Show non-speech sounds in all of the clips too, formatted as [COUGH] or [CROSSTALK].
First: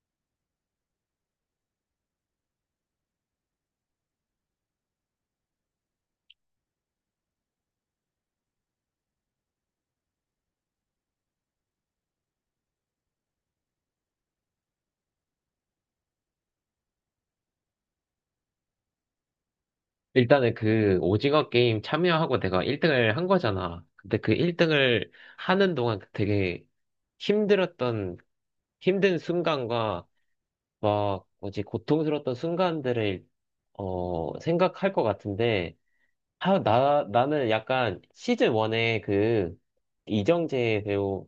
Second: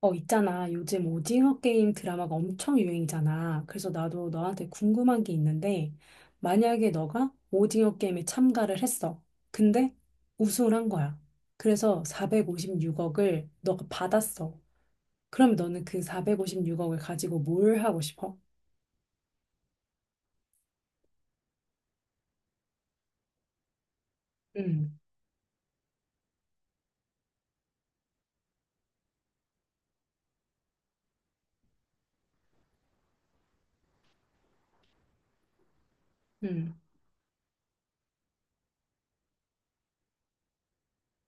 있잖아. 요즘 오징어 게임 드라마가 엄청 유행이잖아. 그래서 나도 너한테 궁금한 게 있는데, 만약에 너가 오징어 게임에 참가를 했어. 근데 우승을 한 거야. 그래서 456억을 너가 받았어. 그럼 너는 그 456억을 가지고 뭘 하고 싶어? 일단은 그 오징어 게임 참여하고 내가 1등을 한 거잖아. 근데 그 음, 1등을 하는 동안 그 되게 힘들었던, 힘든 순간과 막 뭐지, 고통스러웠던 순간들을, 생각할 것 같은데, 아, 음. 나는 약간 시즌 1에 그 이정재 배우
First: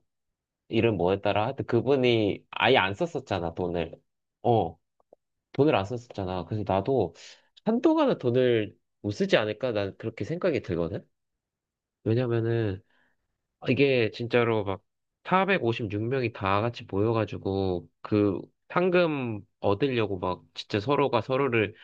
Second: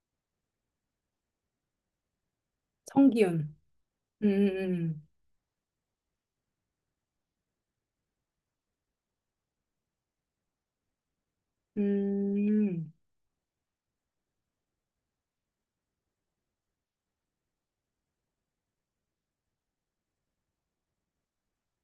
이름 뭐였더라? 하여튼 그분이 아예 안 썼었잖아, 성기훈. 돈을. 음, 어. 음, 돈을 안 썼었잖아. 그래서 나도 한동안은 돈을 못 쓰지 않을까? 난 그렇게 생각이 들거든? 음. 왜냐면은 음, 이게 진짜로 막 456명이 다 같이 모여가지고 그 상금 얻으려고 막 진짜 서로가 서로를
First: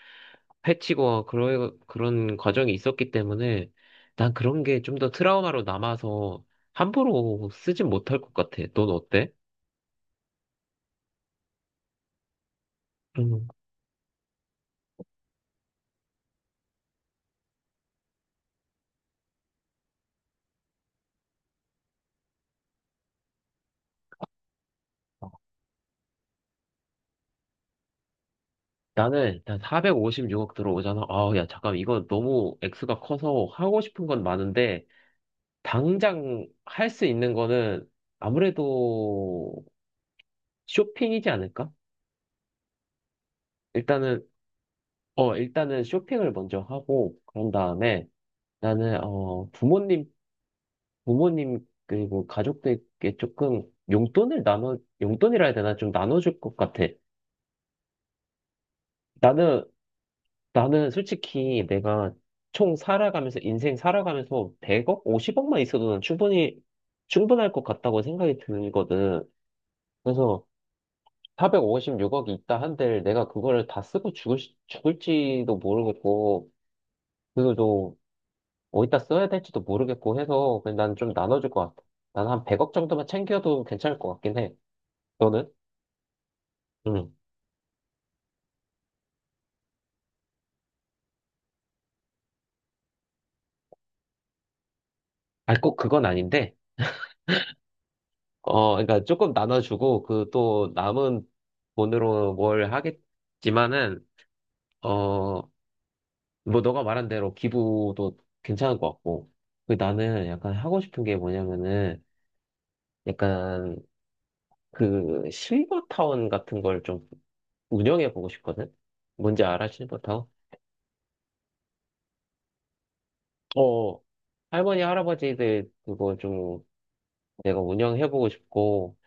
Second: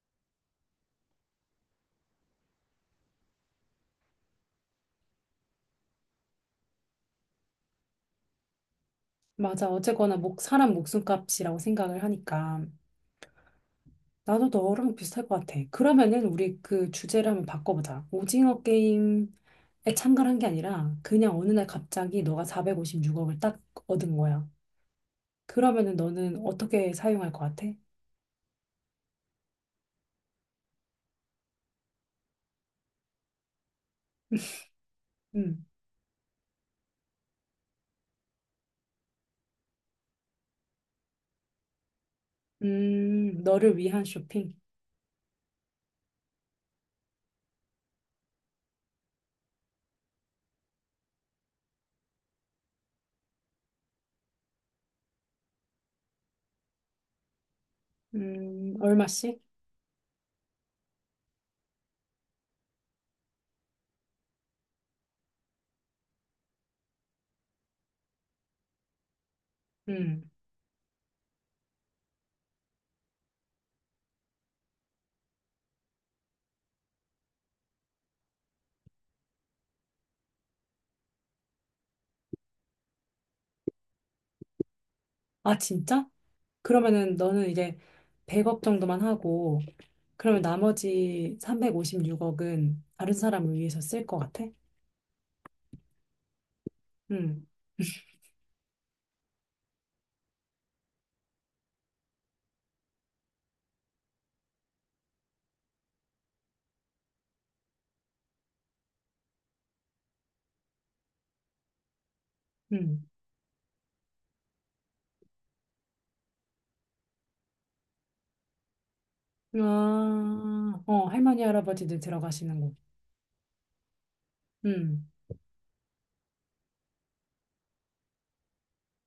해치고 그런, 그런 과정이 있었기 때문에 난 그런 게 좀 더 트라우마로 남아서 함부로 쓰진 못할 것 같아. 넌 어때? 맞아. 어쨌거나 사람 목숨값이라고 생각을 하니까. 음. 나도 너랑 비슷할 것 같아. 그러면은 우리 그 주제를 한번 바꿔보자. 오징어 게임에 참가를 한 게 아니라 그냥 어느 날 갑자기 너가 456억을 딱 얻은 거야. 그러면은 너는 어떻게 사용할 것 같아? 나는 일단 456억 들어오잖아. 아, 야, 잠깐, 이거 너무 액수가 커서 하고 싶은 건 많은데, 음, 당장 할 수 있는 거는 아무래도 쇼핑이지 않을까? 너를 위한 일단은, 쇼핑. 일단은 쇼핑을 먼저 하고, 그런 다음에 나는, 부모님, 부모님, 그리고 가족들께 조금 용돈을 나눠, 용돈이라 해야 되나? 좀 나눠줄 것 같아. 얼마씩? 나는 나는 솔직히 내가 총 살아가면서, 인생 살아가면서 100억, 50억만 있어도 난 충분히, 충분할 것 같다고 생각이 드거든. 음, 그래서 456억이 있다 한들 내가 그거를 다 쓰고 죽을지도 모르겠고, 그리고 또 어디다 써야 될지도 모르겠고 해서 그냥 난 좀 나눠줄 것 같아. 난 한 100억 정도만 챙겨도 괜찮을 것 같긴 해. 너는? 아, 진짜? 응. 그러면은 너는 이제 100억 정도만 하고, 그러면 나머지 356억은 다른 사람을 위해서 쓸 것 같아? 아, 꼭 그건 아닌데, 음, 그러니까 조금 나눠주고, 그 또 남은 돈으로 뭘 하겠, 지만은 어, 뭐 너가 말한 대로 기부도 괜찮을 것 같고. 그 나는 약간 하고 싶은 게 뭐냐면은 음. 약간 그 실버타운 같은 걸 좀 운영해 보고 싶거든? 뭔지 알아, 실버타운? 아, 어, 할머니, 할아버지들 들어가시는 곳. 어, 할머니, 음, 할아버지들 그거 좀 내가 운영해 보고 싶고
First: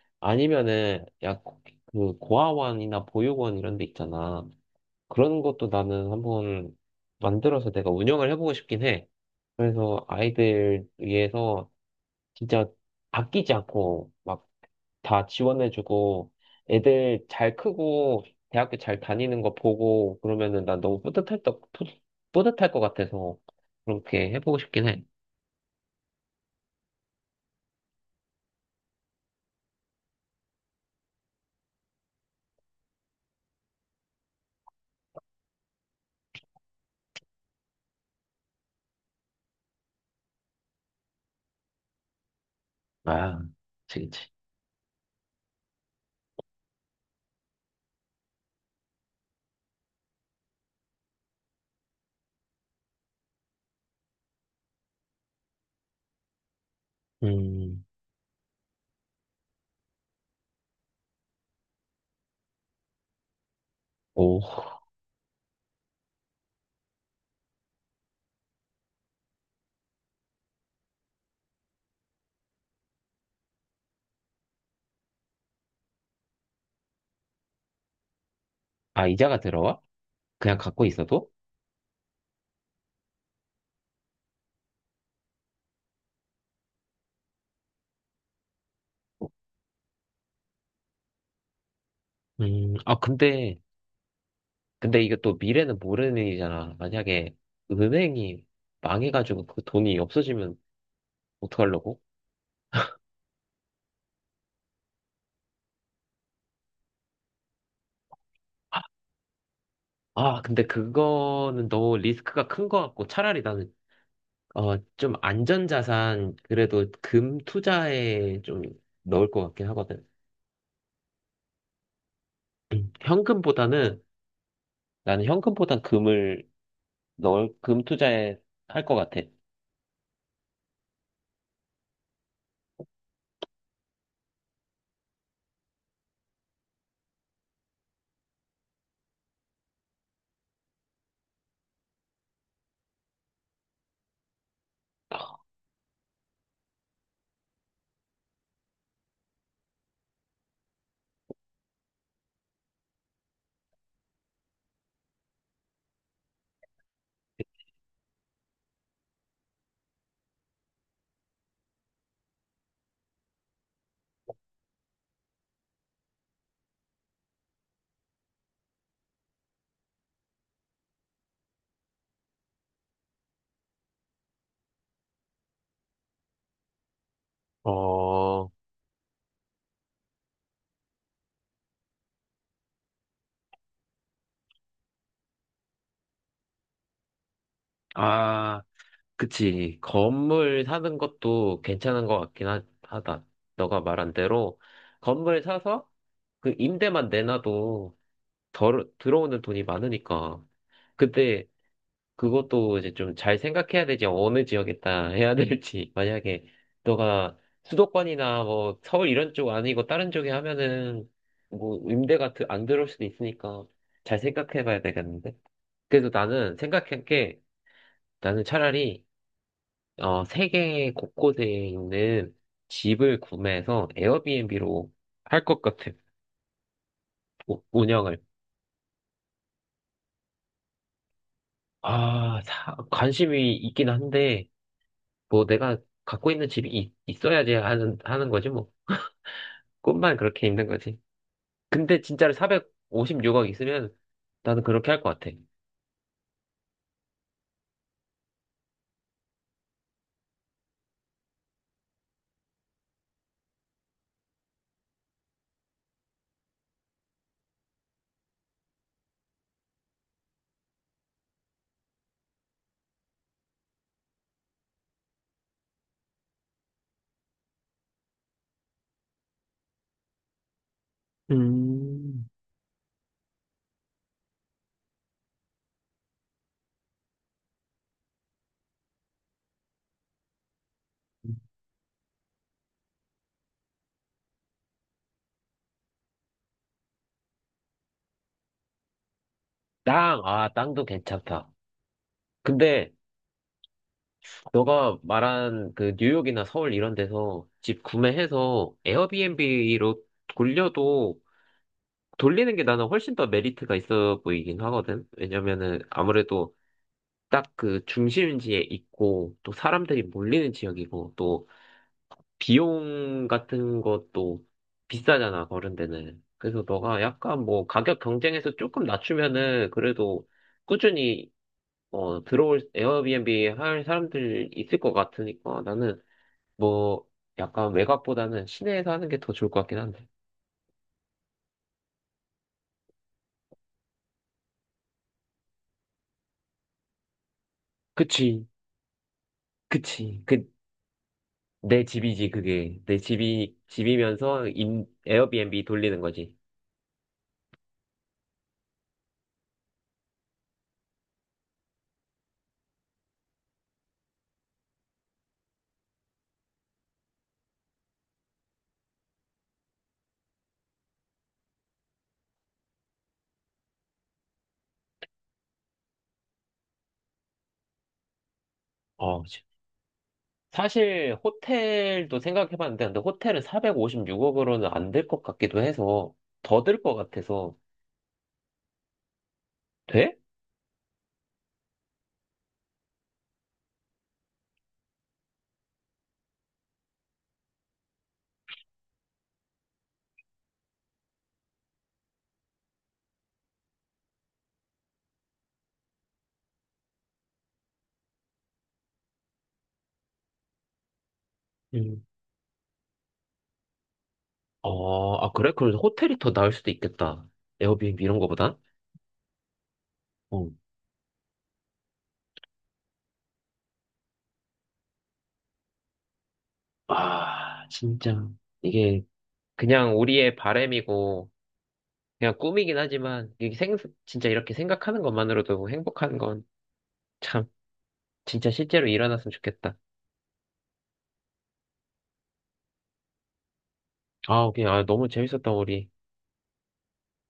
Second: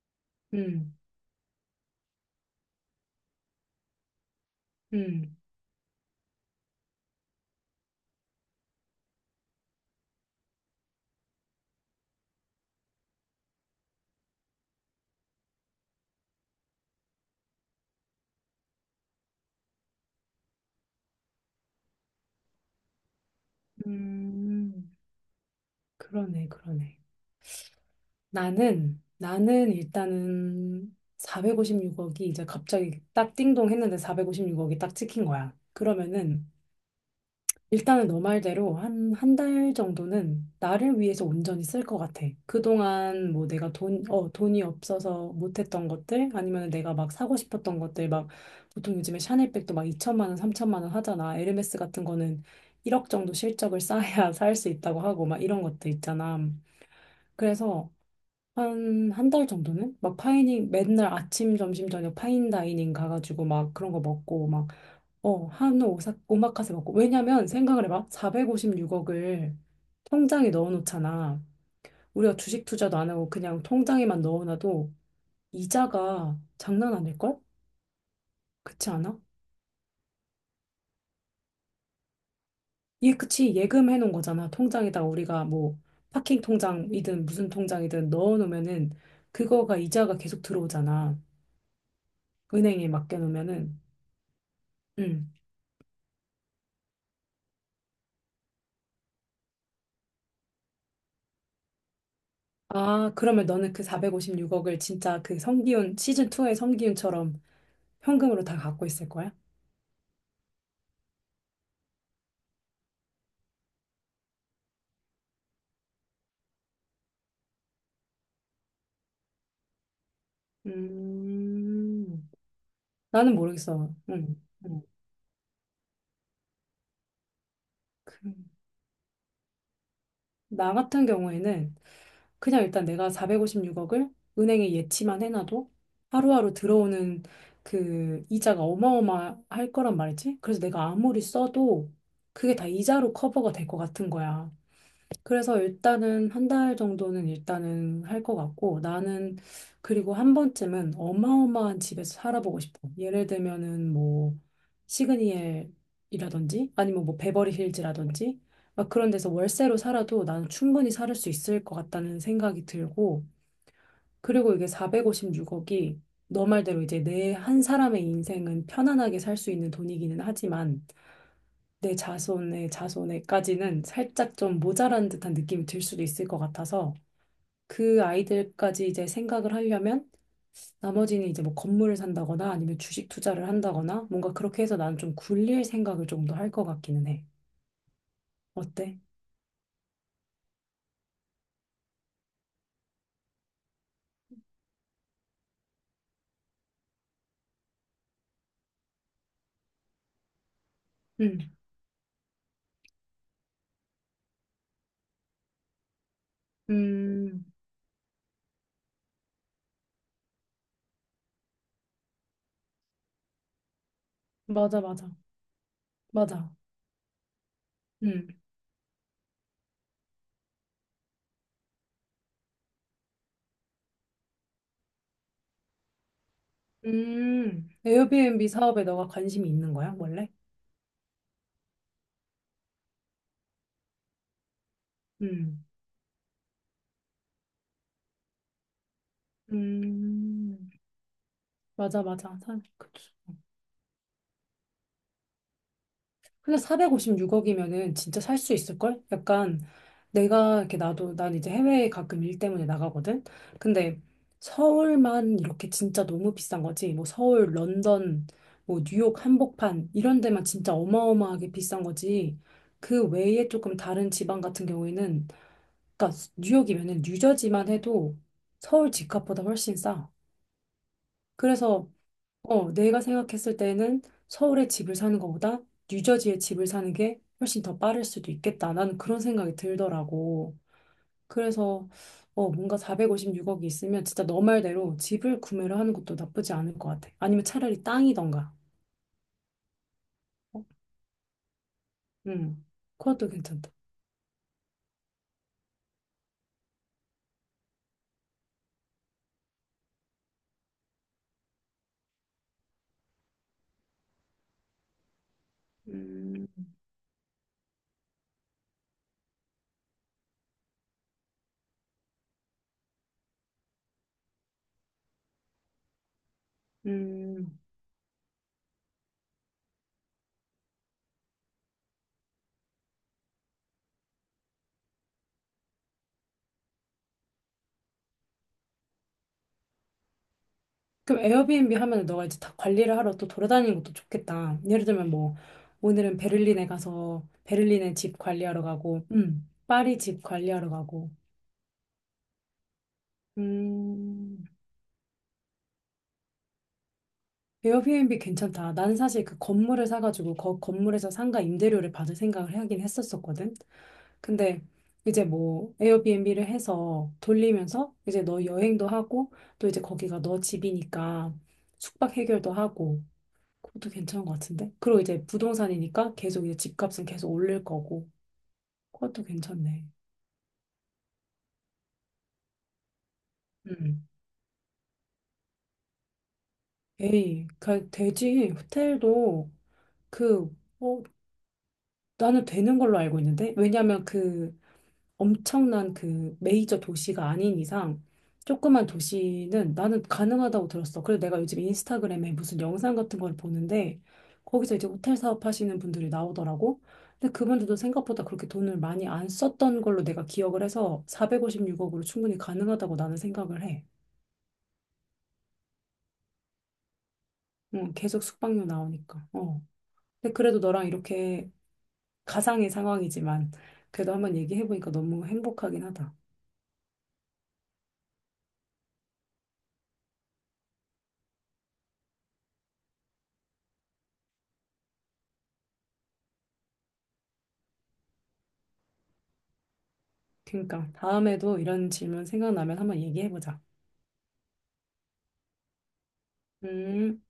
음, 아니면은 약그 고아원이나 보육원 이런 데 있잖아. 음, 그런 것도 나는 한번 만들어서 내가 운영을 해보고 싶긴 해. 그래서 아이들 위해서 진짜 아끼지 않고 막 다 지원해주고 애들 잘 크고 대학교 잘 다니는 거 보고 그러면은 난 너무 뿌듯할 것 같아서 그렇게 해보고 싶긴 음, 해. 그러네, 그러네. 나는 일단은 456억이 이제 갑자기 딱 띵동 했는데 456억이 딱 찍힌 거야. 그러면은 일단은 너 말대로 한, 한 달 정도는 나를 위해서 온전히 쓸 것 같아. 그동안 아, 뭐 내가 그치, 돈, 그치. 어, 돈이 없어서 못했던 것들, 아니면 내가 막 사고 싶었던 것들, 막 보통 요즘에 샤넬백도 막 2천만 원, 3천만 원 하잖아. 에르메스 같은 거는 1억 정도 실적을 [LAUGHS] 쌓아야 살 수 있다고 하고, 막 이런 것들 있잖아. 음, 그래서 한, 한 달 정도는? 막 맨날 아침, 점심, 저녁 파인다이닝 가가지고 막 그런 거 오. 먹고, 막, 한우 오마카세 먹고. 왜냐면 생각을 해봐. 456억을 통장에 넣어놓잖아. 우리가 주식 투자도 안 하고 그냥 통장에만 넣어놔도 이자가 장난 아닐걸? 그렇지 아, 않아? 이자가 들어와? 그냥 갖고 있어도? 예, 그치. 예금해놓은 거잖아. 통장에다가 우리가 뭐 파킹 통장이든 무슨 통장이든 넣어놓으면은 그거가 이자가 계속 들어오잖아. 은행에 아, 맡겨놓으면은. 근데 이게 응. 또 미래는 모르는 일이잖아. 만약에 은행이 망해가지고 그 돈이 없어지면 어떡하려고? 아, 그러면 너는 그 456억을 진짜 그 성기훈, 시즌2의 성기훈처럼 현금으로 다 갖고 있을 거야? 아, 근데 그거는 너무 리스크가 큰 것 같고 차라리 나는 좀 안전자산 그래도 금 투자에 좀 넣을 것 같긴 하거든. 음, 나는 모르겠어. 현금보다는 응, 응. 나는 현금보단 금을 넣을 금 그, 투자에 할 것 같아. 나 같은 경우에는 그냥 일단 내가 456억을 은행에 예치만 해놔도 하루하루 들어오는 그 이자가 어마어마할 거란 말이지. 그래서 내가 아무리 써도 그게 다 이자로 커버가 될 것 같은 거야. 그래서 일단은 한 달 정도는 일단은 할 것 같고 나는 그리고 한 번쯤은 어마어마한 집에서 살아보고 싶어. 예를 들면은 뭐 시그니엘이라든지 아니면 뭐 베버리 hills 라든지 막 그런 데서 월세로 살아도 나는 충분히 살 수 있을 것 같다는 생각이 들고 그리고 이게 456억이 너 말대로 이제 내 한 사람의 인생은 편안하게 살 수 있는 돈이기는 하지만 내 자손의 자손에까지는 살짝 좀 모자란 듯한 느낌이 들 수도 있을 것 같아서 그 어, 아이들까지 이제 생각을 하려면 나머지는 이제 뭐 건물을 산다거나 아니면 주식 투자를 한다거나 뭔가 그렇게 해서 나는 좀 굴릴 생각을 좀 더 할 것 같기는 해. 아, 어때? 그치. 건물 사는 것도 괜찮은 것 같긴 하다. 너가 말한 대로 건물 사서 그 임대만 내놔도 덜, 들어오는 돈이 많으니까. 음, 근데 그것도 이제 좀 잘 생각해야 되지. 어느 지역에다 해야 될지. [LAUGHS] 만약에 너가 음, 수도권이나 뭐 서울 이런 쪽 아니고 다른 쪽에 하면은 뭐 임대가 안 들어올 수도 있으니까 잘 생각해 맞아, 봐야 맞아, 되겠는데. 그래서 맞아. 나는 생각한 게 음, 나는 차라리 세계 곳곳에 있는 집을 구매해서 에어비앤비로 할 것 같아. 운영을. 에어비앤비 사업에 너가 관심이 있는 거야, 원래? 아, 관심이 있긴 한데 뭐 음, 내가 갖고 있는 집이 있, 어야지 하는 거지 뭐. 꿈만 그렇게 있는 음, 거지. 근데 맞아, 진짜로 맞아. 그치. 456억 있으면 나는 그렇게 할 것 같아. 근데 456억이면은 진짜 살 수 있을걸? 약간 내가 이렇게 나도 난 이제 해외에 가끔 일 때문에 나가거든? 근데 서울만 이렇게 진짜 너무 비싼 거지. 뭐 서울, 런던, 뭐 뉴욕 한복판 이런 데만 진짜 어마어마하게 비싼 거지. 그 외에 조금 다른 지방 같은 경우에는 그러니까 뉴욕이면은 뉴저지만 해도 서울 집값보다 훨씬 싸. 그래서 음, 내가 생각했을 때는 서울에 집을 사는 것보다 뉴저지에 집을 사는 게 훨씬 더 빠를 수도 있겠다. 나는 그런 생각이 들더라고. 그래서 뭔가 456억이 있으면 진짜 너 말대로 집을 구매를 하는 것도 나쁘지 않을 것 같아. 아니면 차라리 땅이던가. 아, 어? 땅도 괜찮다. 음, 근데 그것도 괜찮다. 너가 말한 그 뉴욕이나 서울 이런 데서 집 구매해서 에어비앤비로 돌려도 돌리는 게 나는 훨씬 더 메리트가 있어 보이긴 하거든. 왜냐면은 음, 아무래도 딱 그 중심지에 있고 또 사람들이 몰리는 지역이고 또 비용 같은 것도 비싸잖아, 그런 데는. 그래서 너가 약간 음. 뭐 가격 경쟁에서 조금 낮추면은 그래도 꾸준히 들어올 에어비앤비 할 사람들 있을 것 같으니까 나는 뭐 약간 외곽보다는 시내에서 하는 게 더 좋을 것 같긴 한데. 그럼 에어비앤비 하면 너가 이제 다 관리를 하러 또 돌아다니는 것도 좋겠다. 예를 들면 뭐 오늘은 베를린에 가서 베를린에 집 그치, 관리하러 가고, 파리 그치. 집 관리하러 가고. 내 집이지, 그게. 내 음, 집이면서 에어비앤비 돌리는 거지. 에어비앤비 괜찮다. 나는 사실 그 건물을 사가지고 그 건물에서 상가 임대료를 받을 생각을 하긴 했었었거든. 근데 이제 뭐 에어비앤비를 해서 돌리면서 이제 너 여행도 하고 또 이제 거기가 너 집이니까 숙박 해결도 하고 그것도 괜찮은 것 같은데. 그리고 이제 부동산이니까 계속 이제 집값은 계속 올릴 거고 어, 그것도 괜찮네. 사실 호텔도 생각해봤는데 근데 호텔은 음. 456억으로는 안 될 것 같기도 해서 더 들 것 에이, 같아서 되지. 호텔도 돼? 그 어, 나는 되는 걸로 알고 있는데 왜냐면 그 엄청난 그 메이저 도시가 아닌 이상 조그만 도시는 나는 가능하다고 들었어. 그래서 내가 요즘 인스타그램에 무슨 영상 같은 걸 보는데 거기서 이제 호텔 사업 하시는 분들이 나오더라고. 근데 그분들도 생각보다 그렇게 돈을 많이 안 썼던 걸로 내가 기억을 해서 응. 456억으로 충분히 가능하다고 나는 생각을 해. 어, 아 그래? 그럼 호텔이 더 나을 수도 있겠다. 응, 에어비앤비 이런 계속 거보단? 숙박료 나오니까. 어. 근데 어. 그래도 너랑 이렇게 가상의 상황이지만 그래도 한번 얘기해보니까 너무 행복하긴 하다. 아 진짜 이게 그냥 우리의 바램이고 그냥 꿈이긴 하지만 이게 생 진짜 이렇게 생각하는 것만으로도 행복한 건 참 진짜 실제로 일어났으면 좋겠다. 그러니까 다음에도 이런 질문 생각나면 한번 얘기해보자. 아 그냥 아, 너무 재밌었다 우리. 음.